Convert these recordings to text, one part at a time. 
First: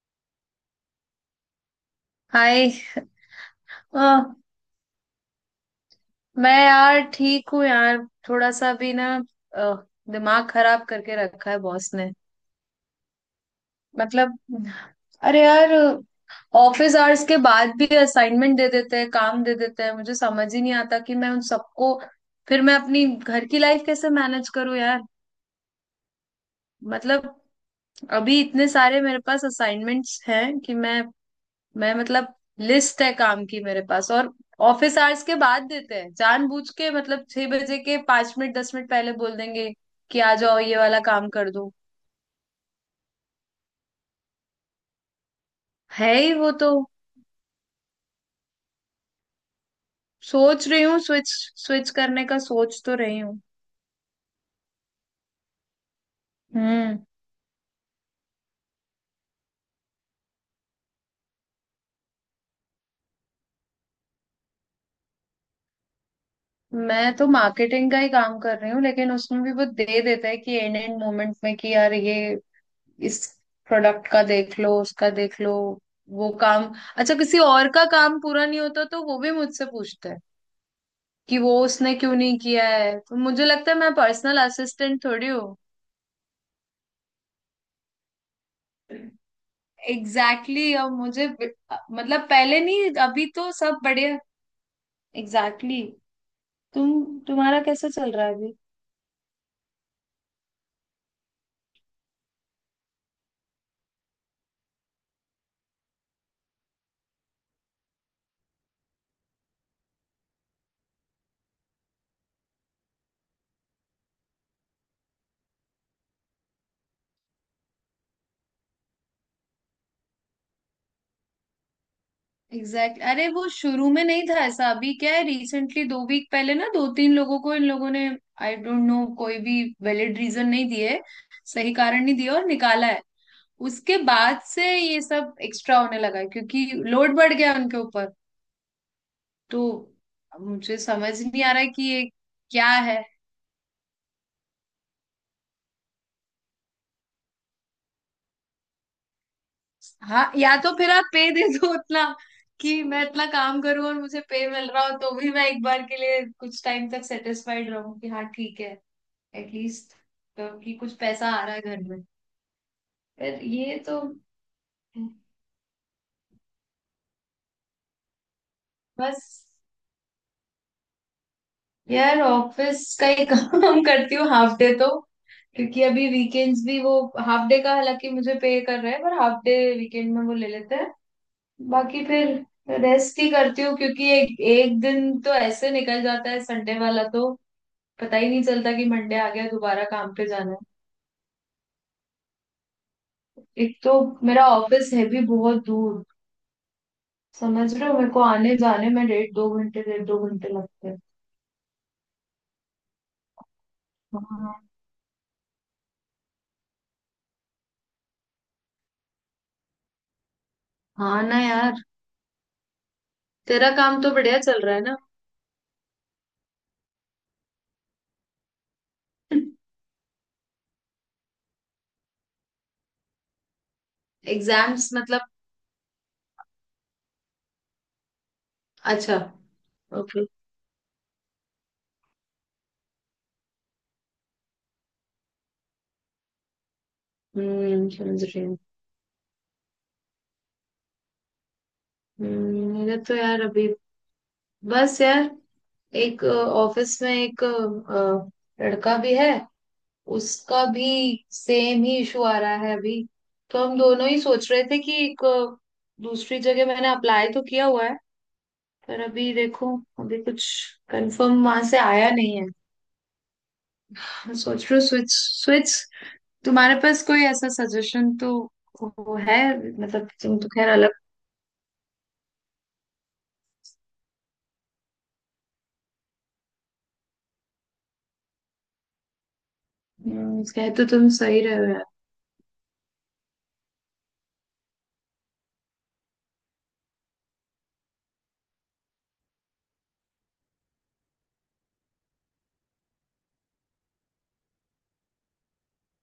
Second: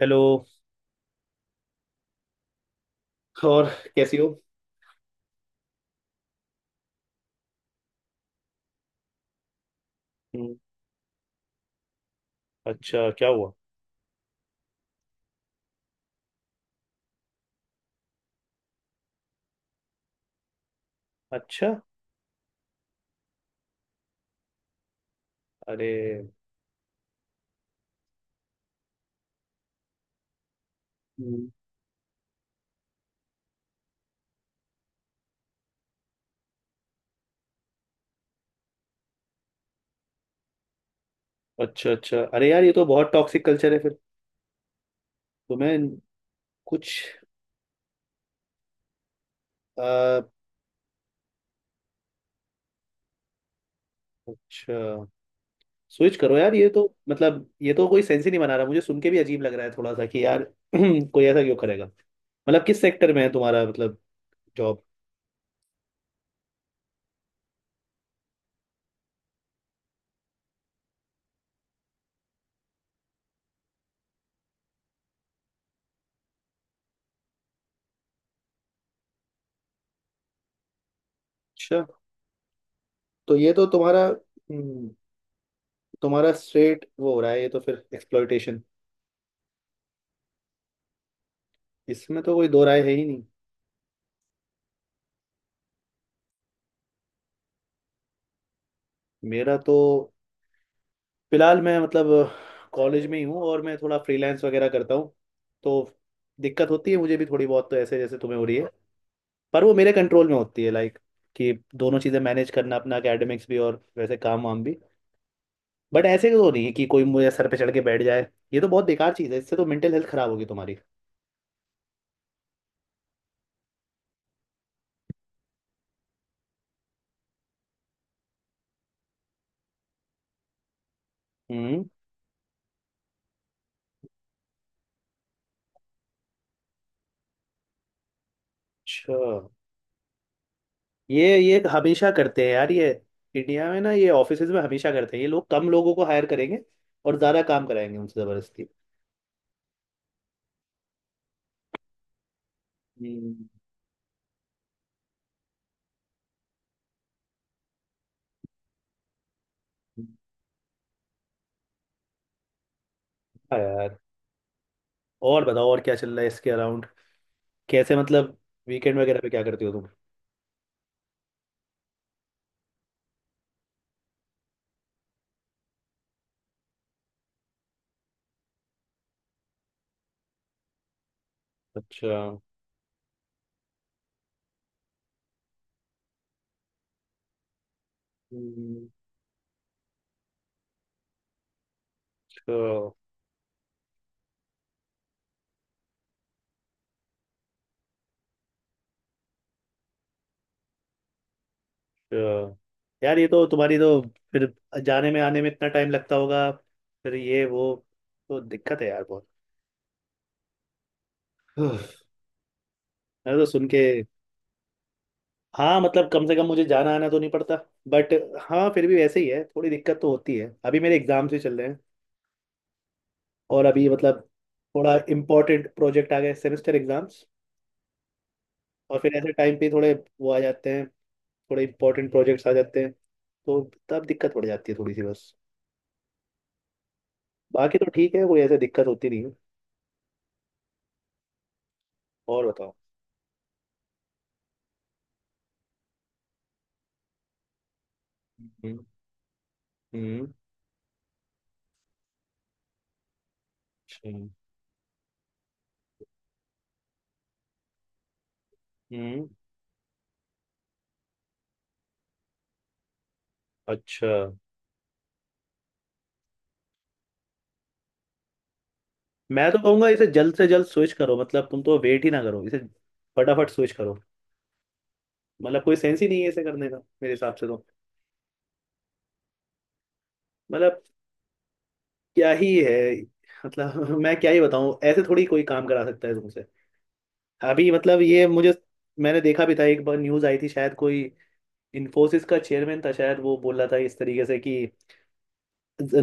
Hello. Hi. और अ, कैसी हो? मैं यार ठीक हूँ यार। थोड़ा सा भी ना अ, दिमाग हम्म, खराब करके रखा है बॉस ने। अच्छा, क्या हुआ? मतलब अरे यार ऑफिस आवर्स के बाद भी असाइनमेंट दे देते हैं, काम दे देते हैं, मुझे समझ ही नहीं आता कि मैं उन अच्छा। सबको फिर मैं अपनी घर की लाइफ कैसे मैनेज करूँ यार। अरे, मतलब अभी इतने सारे मेरे पास असाइनमेंट्स हैं कि मैं हम्म, मैं मतलब लिस्ट है काम की मेरे पास। और ऑफिस आवर्स के बाद देते हैं जानबूझ के, मतलब छह बजे के पांच मिनट दस मिनट पहले बोल देंगे कि आ जाओ ये वाला काम कर दो। अच्छा, अच्छा, अरे यार, ये तो बहुत टॉक्सिक कल्चर है फिर। तुम्हें है ही वो तो। कुछ अ, सोच रही हूँ स्विच, स्विच करने का सोच तो रही हूँ। अच्छा। स्विच करो यार, ये तो हम्म, मतलब ये तो कोई सेंस ही नहीं बना रहा। मुझे सुन के भी अजीब लग रहा है थोड़ा सा कि यार कोई ऐसा क्यों करेगा? मतलब किस सेक्टर में है तुम्हारा मतलब जॉब? मैं तो मार्केटिंग का ही काम कर रही हूँ लेकिन उसमें भी वो दे देता है कि एंड एंड मोमेंट में कि यार ये इस प्रोडक्ट का देख लो उसका देख लो वो काम। अच्छा किसी और का काम पूरा नहीं होता तो वो भी मुझसे पूछता है कि वो अच्छा। उसने क्यों नहीं किया है। तो तो मुझे ये तो लगता है मैं तुम्हारा पर्सनल असिस्टेंट थोड़ी हूँ। तुम्हारा स्ट्रेट वो हो रहा है, ये तो फिर एक्सप्लॉयटेशन। एग्जैक्टली exactly, अब मुझे मतलब इसमें तो कोई पहले दो राय है नहीं ही नहीं। अभी तो सब बढ़िया। Exactly exactly। तुम तुम्हारा कैसा चल रहा है अभी? मेरा तो फिलहाल मैं मतलब कॉलेज में ही हूँ, और मैं थोड़ा फ्रीलांस वगैरह करता हूँ। तो दिक्कत होती है मुझे भी थोड़ी बहुत, तो ऐसे जैसे तुम्हें हो रही है, पर वो मेरे कंट्रोल में होती है। लाइक कि दोनों चीज़ें मैनेज करना, अपना एकेडमिक्स भी और वैसे काम वाम भी। बट ऐसे तो नहीं है कि कोई मुझे सर पे चढ़ के बैठ जाए। ये तो बहुत बेकार चीज़ है, इससे तो मेंटल हेल्थ खराब होगी तुम्हारी। Exact exactly। अरे वो शुरू में नहीं था ऐसा, अभी क्या है रिसेंटली दो वीक पहले ना दो तीन लोगों को इन लोगों ने, आई डोंट नो, कोई भी वैलिड रीजन नहीं दिए, सही हम्म। कारण नहीं दिया और निकाला है। उसके बाद से ये सब एक्स्ट्रा होने लगा है, क्योंकि लोड बढ़ गया उनके ऊपर। अच्छा। तो मुझे समझ ये नहीं आ ये रहा है कि ये हमेशा करते हैं क्या यार, ये है। इंडिया में ना, ये ऑफिसेज में हमेशा करते हैं ये लोग। कम लोगों को हायर करेंगे और ज़्यादा काम कराएंगे उनसे ज़बरदस्ती। हाँ या तो फिर आप पे दे दो उतना कि मैं इतना हम्म, काम करूं और मुझे पे मिल रहा हो तो भी मैं एक बार के लिए कुछ टाइम तक सेटिस्फाइड रहूं कि हाँ ठीक है एटलीस्ट तो कि कुछ पैसा आ रहा है घर में। पर हाँ ये यार। तो और बताओ, और क्या चल रहा है इसके अराउंड? कैसे मतलब वीकेंड वगैरह पे क्या बस करती हो तुम? यार ऑफिस का ही काम करती हूँ हाफ डे तो, क्योंकि अभी वीकेंड्स भी वो हाफ डे का हालांकि मुझे पे कर रहे हैं पर हाफ डे वीकेंड में वो ले लेते हैं। बाकी अच्छा। फिर रेस्ट ही करती हूँ क्योंकि एक एक दिन तो ऐसे निकल जाता है संडे वाला तो पता ही नहीं चलता कि हम्म, मंडे आ गया दोबारा काम पे जाना है। अच्छा। एक तो मेरा ऑफिस है भी बहुत दूर, समझ रहे हो, मेरे को आने जाने में डेढ़ दो घंटे लगते हैं। अच्छा। यार, ये तो तुम्हारी तो फिर हाँ। जाने में आने में इतना टाइम लगता होगा, फिर ये वो, तो दिक्कत है यार बहुत। हाँ ना यार। मैंने तो सुन तेरा के काम तो बढ़िया चल रहा है ना हाँ, मतलब कम से कम मुझे जाना आना तो नहीं पड़ता। बट हाँ, फिर भी वैसे ही है, थोड़ी दिक्कत तो होती है। अभी मेरे एग्जाम्स भी चल रहे हैं और अभी मतलब एग्जाम्स थोड़ा मतलब? इम्पोर्टेंट प्रोजेक्ट आ गए, सेमेस्टर एग्जाम्स। और फिर अच्छा। ऐसे टाइम पे थोड़े ओके। वो आ जाते हैं, थोड़े इंपॉर्टेंट प्रोजेक्ट्स आ जाते हैं। तो तब दिक्कत पड़ जाती है थोड़ी सी, बस। बाकी हम्म, तो ठीक समझ है, कोई रही ऐसे हूँ। दिक्कत होती नहीं है। और बताओ। मेरा तो यार अभी बस यार, एक ऑफिस में एक हम्म, लड़का भी है हम्म, उसका भी सेम ही इशू आ रहा है अभी। तो हम दोनों अच्छा। ही सोच रहे थे कि एक दूसरी जगह मैंने अप्लाई तो किया हुआ है पर हम्म, अभी देखो अभी कुछ कंफर्म वहां से आया नहीं है। अच्छा। मैं सोच रही हूँ स्विच स्विच। तुम्हारे पास कोई ऐसा सजेशन तो वो है? मैं तो कहूंगा इसे मतलब जल्द तुम से तो जल्द खैर अलग। स्विच करो। मतलब तुम तो वेट ही ना करो इसे, फटाफट स्विच करो। मतलब कोई सेंस ही नहीं है इसे करने का, मेरे हिसाब से तो। कह मतलब तो तुम सही रहे हो यार। क्या ही है? मतलब मैं क्या ही बताऊं? ऐसे थोड़ी कोई काम करा सकता है तुमसे। अभी मतलब ये मुझे मैंने देखा भी था एक बार, न्यूज आई थी शायद, कोई इन्फोसिस का चेयरमैन था शायद, वो बोल रहा था इस तरीके से कि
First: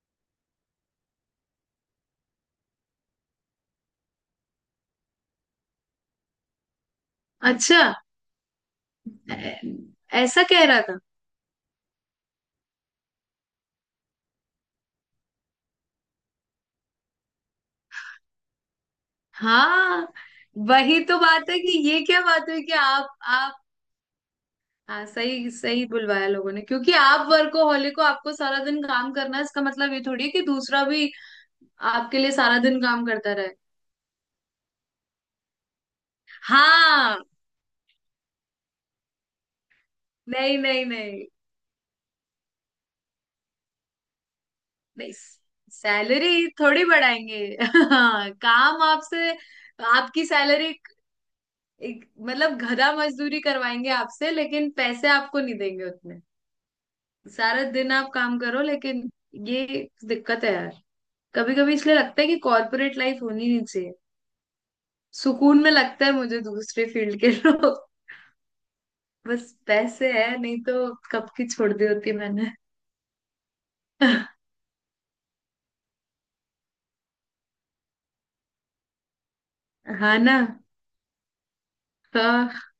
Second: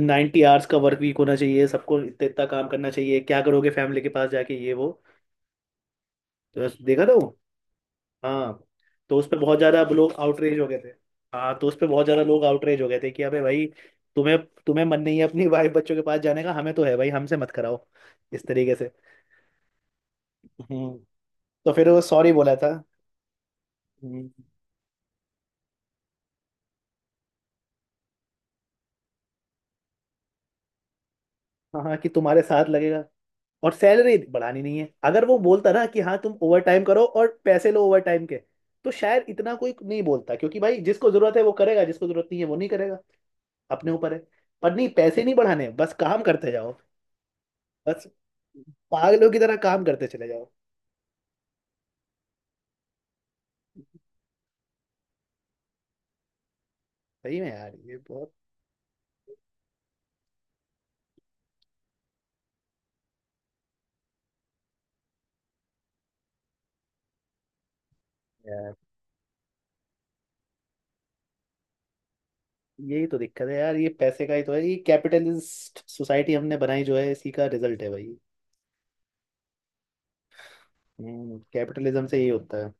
90 आवर्स का वर्क वीक होना चाहिए सबको, इतना इतना काम करना चाहिए, क्या करोगे फैमिली के पास जाके ये वो। तो बस देखा था वो। अच्छा हाँ। तो उस पर बहुत ऐ- ज़्यादा अब लोग ऐसा आउटरेज कह हो गए रहा थे। था? हाँ, तो उस पर बहुत ज़्यादा लोग आउटरेज हो गए थे कि अबे भाई, तुम्हें तुम्हें मन नहीं है अपनी वाइफ बच्चों के पास जाने का, हमें तो है भाई, हमसे मत कराओ इस तरीके से। हाँ हम्म। वही तो बात है तो कि फिर वो ये क्या सॉरी बात बोला हुई कि था। आप। हम्म। हाँ सही सही बुलवाया लोगों ने क्योंकि आप वर्कोहॉलिक को आपको सारा दिन काम करना है इसका मतलब ये थोड़ी है कि दूसरा भी हाँ हाँ, कि आपके लिए तुम्हारे सारा साथ दिन लगेगा। काम करता रहे। और सैलरी बढ़ानी नहीं है। अगर वो बोलता ना कि हाँ तुम ओवर टाइम करो हाँ। और पैसे लो ओवर टाइम के, तो शायद इतना कोई नहीं बोलता, नहीं क्योंकि भाई नहीं जिसको नहीं, जरूरत है वो करेगा, जिसको जरूरत नहीं है वो नहीं करेगा, अपने ऊपर है। पर नहीं, नहीं पैसे नहीं बढ़ाने, बस काम सैलरी करते जाओ, थोड़ी बढ़ाएंगे बस हाँ काम पागलों आपसे की तरह काम करते आपकी चले जाओ। सैलरी मतलब गधा मजदूरी करवाएंगे आपसे लेकिन पैसे आपको नहीं देंगे उतने। सही में सारा यार, दिन ये आप बहुत काम करो लेकिन ये दिक्कत है यार। कभी कभी इसलिए लगता है कि कॉर्पोरेट लाइफ होनी नहीं चाहिए, सुकून में लगता है मुझे दूसरे फील्ड के लोग। यार, बस पैसे है नहीं तो कब की छोड़ दी होती मैंने यही तो दिक्कत है यार। ये पैसे का ही तो है, ये कैपिटलिस्ट सोसाइटी हमने बनाई जो है, इसी का रिजल्ट है भाई। हाँ ना। हम्म, कैपिटलिज्म से यही हाँ होता है।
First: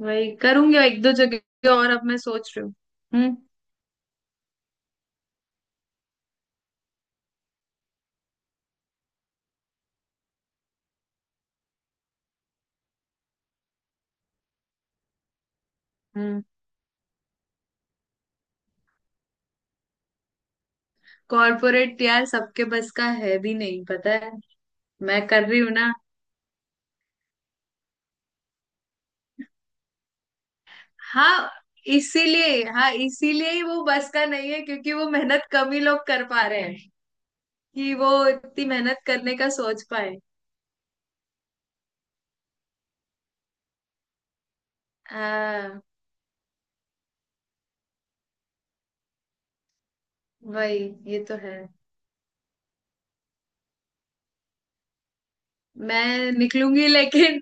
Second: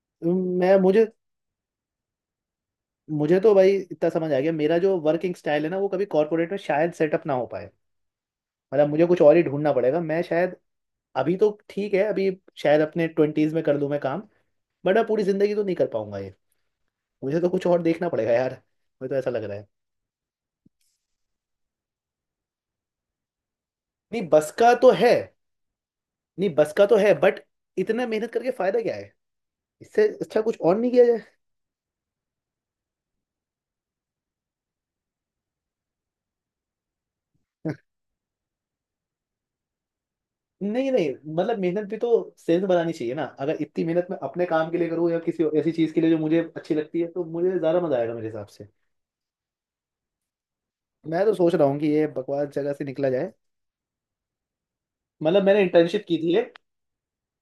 वही मैं करूंगी एक मुझे दो जगह और अब मैं सोच रही हूँ। हम्म। मुझे तो भाई इतना समझ आ गया, मेरा जो वर्किंग स्टाइल है ना, वो कभी कॉर्पोरेट में शायद सेटअप ना हो पाए। मतलब मुझे कुछ और ही ढूंढना पड़ेगा। मैं शायद, अभी तो ठीक है, अभी शायद अपने ट्वेंटीज में कर लूँ मैं काम, बट अब पूरी जिंदगी तो नहीं कर पाऊंगा ये। हम्म। मुझे तो कुछ और देखना पड़ेगा यार, मुझे तो ऐसा लग रहा है। कॉर्पोरेट यार सबके बस का है भी नहीं, पता नहीं, है बस का तो है। मैं कर रही हूँ ना। नहीं बस का तो है, बट इतना मेहनत करके फायदा क्या है? इससे अच्छा कुछ और नहीं किया जाए? हाँ इसीलिए, हाँ इसीलिए ही वो बस का नहीं है क्योंकि वो मेहनत कम ही लोग कर पा रहे हैं कि वो इतनी मेहनत करने का सोच पाए। नहीं नहीं, मतलब मेहनत भी तो सेंस बनानी चाहिए ना। अगर इतनी मेहनत मैं अपने काम के लिए करूँ या किसी ऐसी हाँ चीज के लिए जो मुझे अच्छी लगती है, तो मुझे ज्यादा मजा आएगा मेरे हिसाब से। वही। ये मैं तो तो सोच है। रहा हूँ कि ये बकवास जगह से निकला जाए। मतलब मैंने इंटर्नशिप की मैं थी, ये निकलूंगी लेकिन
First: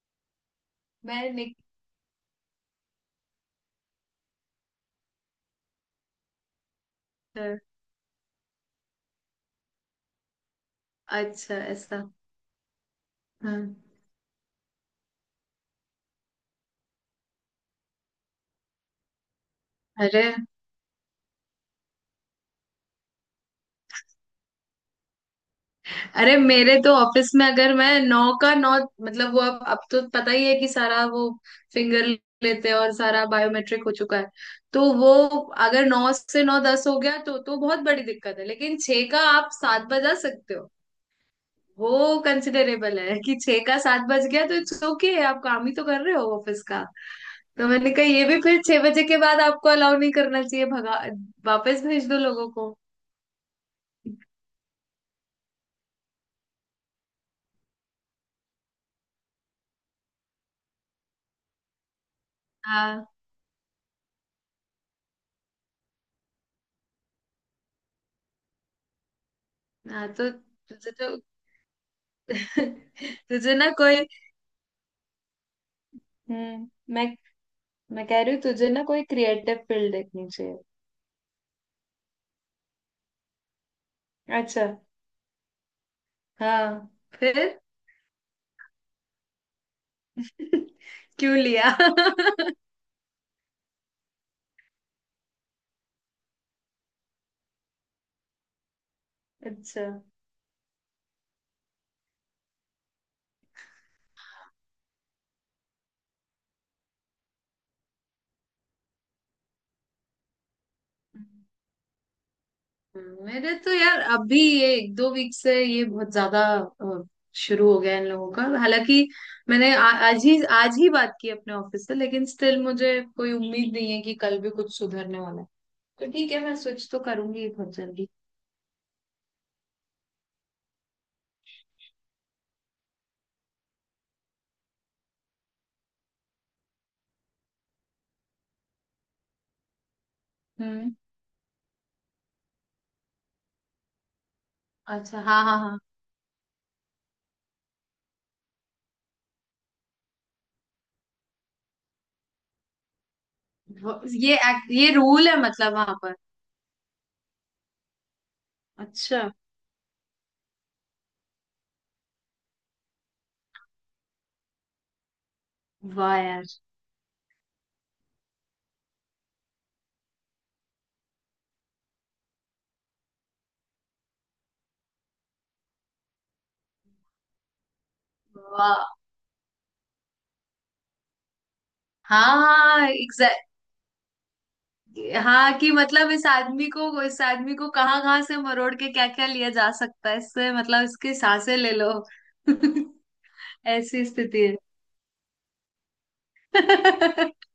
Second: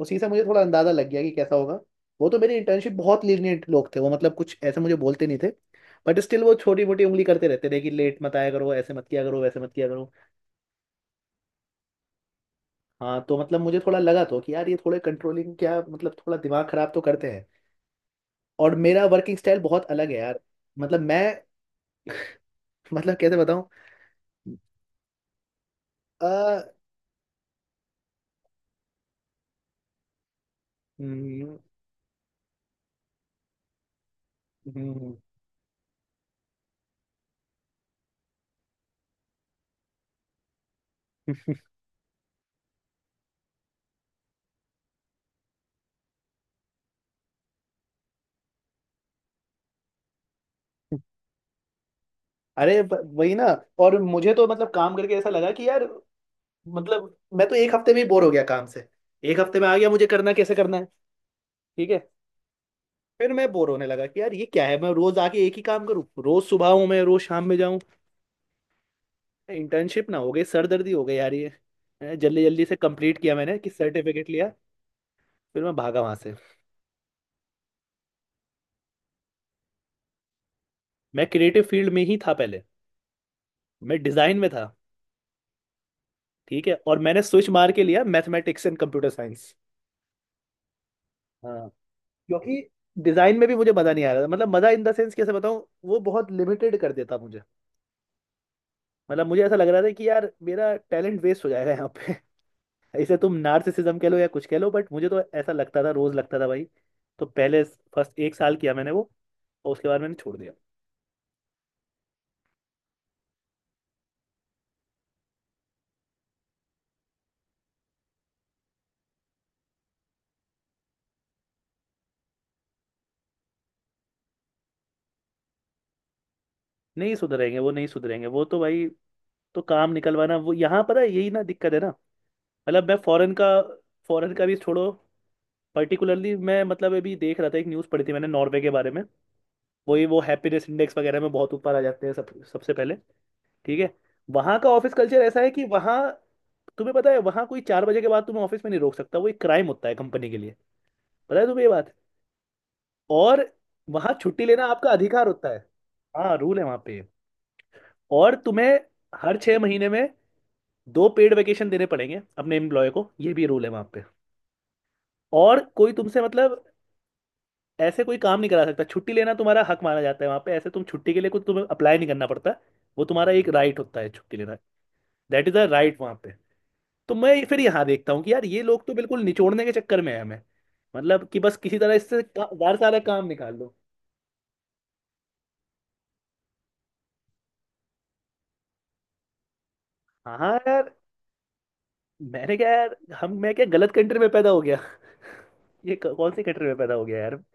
उसी से मुझे थोड़ा अंदाजा लग गया मैं कि कैसा निक होगा। वो तो मेरी इंटर्नशिप बहुत लीनियंट लोग थे वो, मतलब कुछ ऐसे मुझे बोलते नहीं थे, बट स्टिल वो छोटी मोटी उंगली करते रहते थे कि लेट मत आया करो, ऐसे मत किया करो, वैसे मत किया करो। अच्छा ऐसा? हाँ, तो मतलब हाँ। मुझे थोड़ा लगा तो कि यार ये थोड़े कंट्रोलिंग, क्या मतलब, थोड़ा दिमाग खराब तो करते हैं। और मेरा वर्किंग स्टाइल बहुत अलग है अरे। यार। मतलब मैं, मतलब कैसे बताऊँ? अरे आ, मेरे तो ऑफिस में अगर मैं नौ का नौ मतलब वो अब तो पता ही है कि सारा वो हम्म, फिंगर लेते हैं और सारा बायोमेट्रिक हो चुका है। तो वो हम्म, अगर नौ से नौ दस हो गया तो बहुत बड़ी दिक्कत है लेकिन छह का आप सात बजा सकते हो। वो कंसिडरेबल है कि छह का सात बज गया तो इट्स ओके, आप काम ही तो कर रहे हो ऑफिस का। तो मैंने कहा ये भी फिर छह बजे के बाद आपको अलाउ नहीं करना चाहिए, भगा वापस भेज दो लोगों को। अरे वही ना। और मुझे तो मतलब काम करके ऐसा लगा कि यार, मतलब मैं तो एक हफ्ते में ही बोर हो गया काम से। एक हफ्ते में आ गया मुझे करना कैसे करना है, ठीक है। हाँ फिर मैं बोर होने लगा कि यार ये क्या है, मैं रोज आके एक ही काम करूँ, रोज सुबह हूँ मैं, रोज शाम में जाऊँ। हाँ इंटर्नशिप ना हो तो गई, तुझे सरदर्दी हो गई तो यार ये, जल्दी जल्दी से कंप्लीट किया तुझे मैंने कि ना कोई। सर्टिफिकेट लिया, फिर मैं भागा वहां से। हम्म। मैं मैं कह रही हूँ तुझे ना कोई क्रिएटिव फील्ड देखनी चाहिए। मैं क्रिएटिव फील्ड में ही था पहले, मैं डिजाइन में था, अच्छा। ठीक है, हाँ। और मैंने स्विच फिर मार के लिया मैथमेटिक्स एंड कंप्यूटर साइंस। क्यों हाँ। लिया क्योंकि डिजाइन में भी मुझे मजा नहीं आ रहा था, मतलब मजा इन द सेंस कैसे बताऊं, वो बहुत लिमिटेड कर देता मुझे। मतलब मुझे ऐसा लग रहा अच्छा। था कि यार मेरा टैलेंट वेस्ट हो जाएगा यहाँ पे। इसे तुम नार्सिसिज्म कह लो या कुछ कह लो, बट मुझे तो ऐसा लगता था, रोज लगता था भाई। तो पहले फर्स्ट एक साल किया मैंने वो, और उसके बाद मैंने छोड़ दिया। मेरे तो यार अभी ये एक दो वीक से ये बहुत ज्यादा अ, शुरू हो गया इन लोगों का। हालांकि मैंने आज ही बात की अपने ऑफिस से लेकिन स्टिल मुझे कोई उम्मीद नहीं है कि कल भी कुछ सुधरने वाला है। तो ठीक है मैं स्विच तो नहीं करूंगी सुधरेंगे वो, बहुत नहीं जल्दी। सुधरेंगे वो तो भाई। तो काम निकलवाना, वो यहाँ पता है यही ना दिक्कत है ना। मतलब मैं फॉरेन का, फॉरेन का भी छोड़ो, पर्टिकुलरली मैं मतलब, अभी देख रहा था एक न्यूज़ पढ़ी थी मैंने नॉर्वे के बारे में। वही वो हैप्पीनेस हम्म। इंडेक्स वगैरह में बहुत ऊपर आ जाते हैं सब, सबसे पहले। ठीक है। वहाँ का ऑफिस अच्छा। कल्चर ऐसा हाँ है हाँ कि हाँ। वहाँ तुम्हें पता है वहाँ कोई चार बजे के बाद तुम्हें ऑफिस में नहीं रोक सकता, वो एक क्राइम होता है कंपनी के लिए। पता है तुम्हें ये बात? और वहाँ ये छुट्टी लेना आपका ये अधिकार रूल है होता है। मतलब वहां पर? हाँ, रूल है वहाँ पे। और तुम्हें अच्छा। हर छः महीने में दो पेड वेकेशन देने पड़ेंगे अपने एम्प्लॉय को, ये भी रूल है वहाँ पे। और कोई वाह तुमसे यार। मतलब ऐसे कोई काम नहीं करा सकता। छुट्टी लेना तुम्हारा हक माना जाता है वहाँ पे, ऐसे तुम छुट्टी के लिए कुछ तुम्हें अप्लाई नहीं करना पड़ता, वो तुम्हारा एक राइट होता है, छुट्टी लेना। दैट इज द राइट वहां पे। तो मैं फिर यहाँ देखता हूँ कि यार ये वाह। लोग तो बिल्कुल निचोड़ने के चक्कर में है हमें। मतलब कि बस किसी तरह इससे हाँ यार हाँ सारा काम निकाल लो। हाँ कि मतलब इस आदमी को कहाँ कहाँ से मरोड़ के क्या क्या लिया जा सकता है इससे, हाँ मतलब यार, इसकी सांसें ले लो। मैंने क्या यार, हम मैं क्या गलत ऐसी कंट्री में स्थिति पैदा है। हो गया। ये कौन सी कंट्री में पैदा हो गया यार।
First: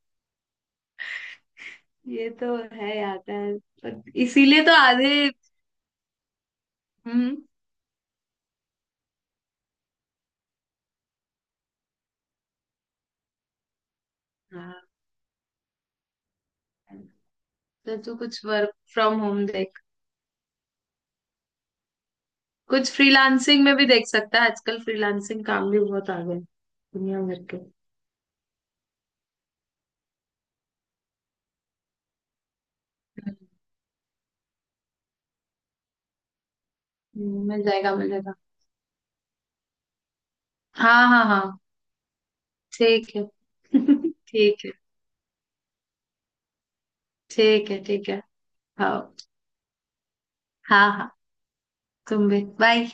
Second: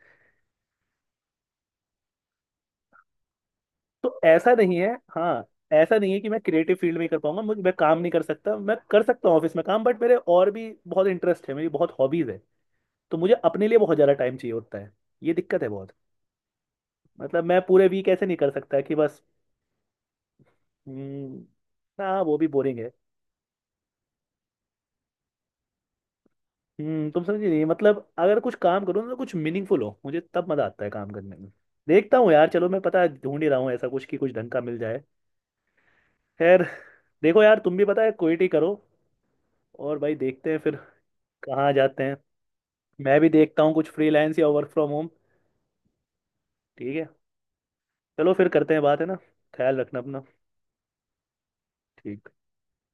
ये तो है यार पर तो ऐसा इसीलिए तो नहीं है, आधे। हाँ। ऐसा नहीं है कि मैं क्रिएटिव फील्ड में ही कर हम्म। पाऊंगा, मुझे मैं काम नहीं कर सकता, मैं कर सकता हूँ ऑफिस में काम, बट मेरे और भी बहुत इंटरेस्ट है, मेरी बहुत हॉबीज है। तो मुझे अपने लिए बहुत ज़्यादा टाइम चाहिए होता हाँ है, ये दिक्कत है बहुत। मतलब मैं पूरे तो वीक तू ऐसे नहीं कुछ कर वर्क सकता कि फ्रॉम बस। होम देख, हम्म, हाँ वो भी बोरिंग है। कुछ फ्रीलांसिंग में भी देख सकता है आजकल फ्रीलांसिंग काम भी बहुत आ गए हम्म, दुनिया तुम समझ भर के। नहीं, मतलब अगर कुछ काम करो ना तो कुछ मीनिंगफुल हो, मुझे तब मजा आता है काम करने में। देखता हूँ यार, चलो, मैं पता है ढूंढ ही रहा हूँ ऐसा कुछ कि कुछ ढंग का मिल जाए। खैर, देखो यार मिल तुम भी जाएगा पता मिल है जाएगा। क्विट ही करो, और भाई देखते हैं फिर हाँ हाँ हाँ। कहाँ जाते हैं। ठीक मैं है भी देखता हूँ कुछ फ्रीलांस या ठीक वर्क है फ्रॉम होम। ठीक है, ठीक है ठीक है। चलो फिर करते हैं बात, है हाँ ना? ख्याल रखना अपना। हाँ हाँ तुम ठीक। भी बाय।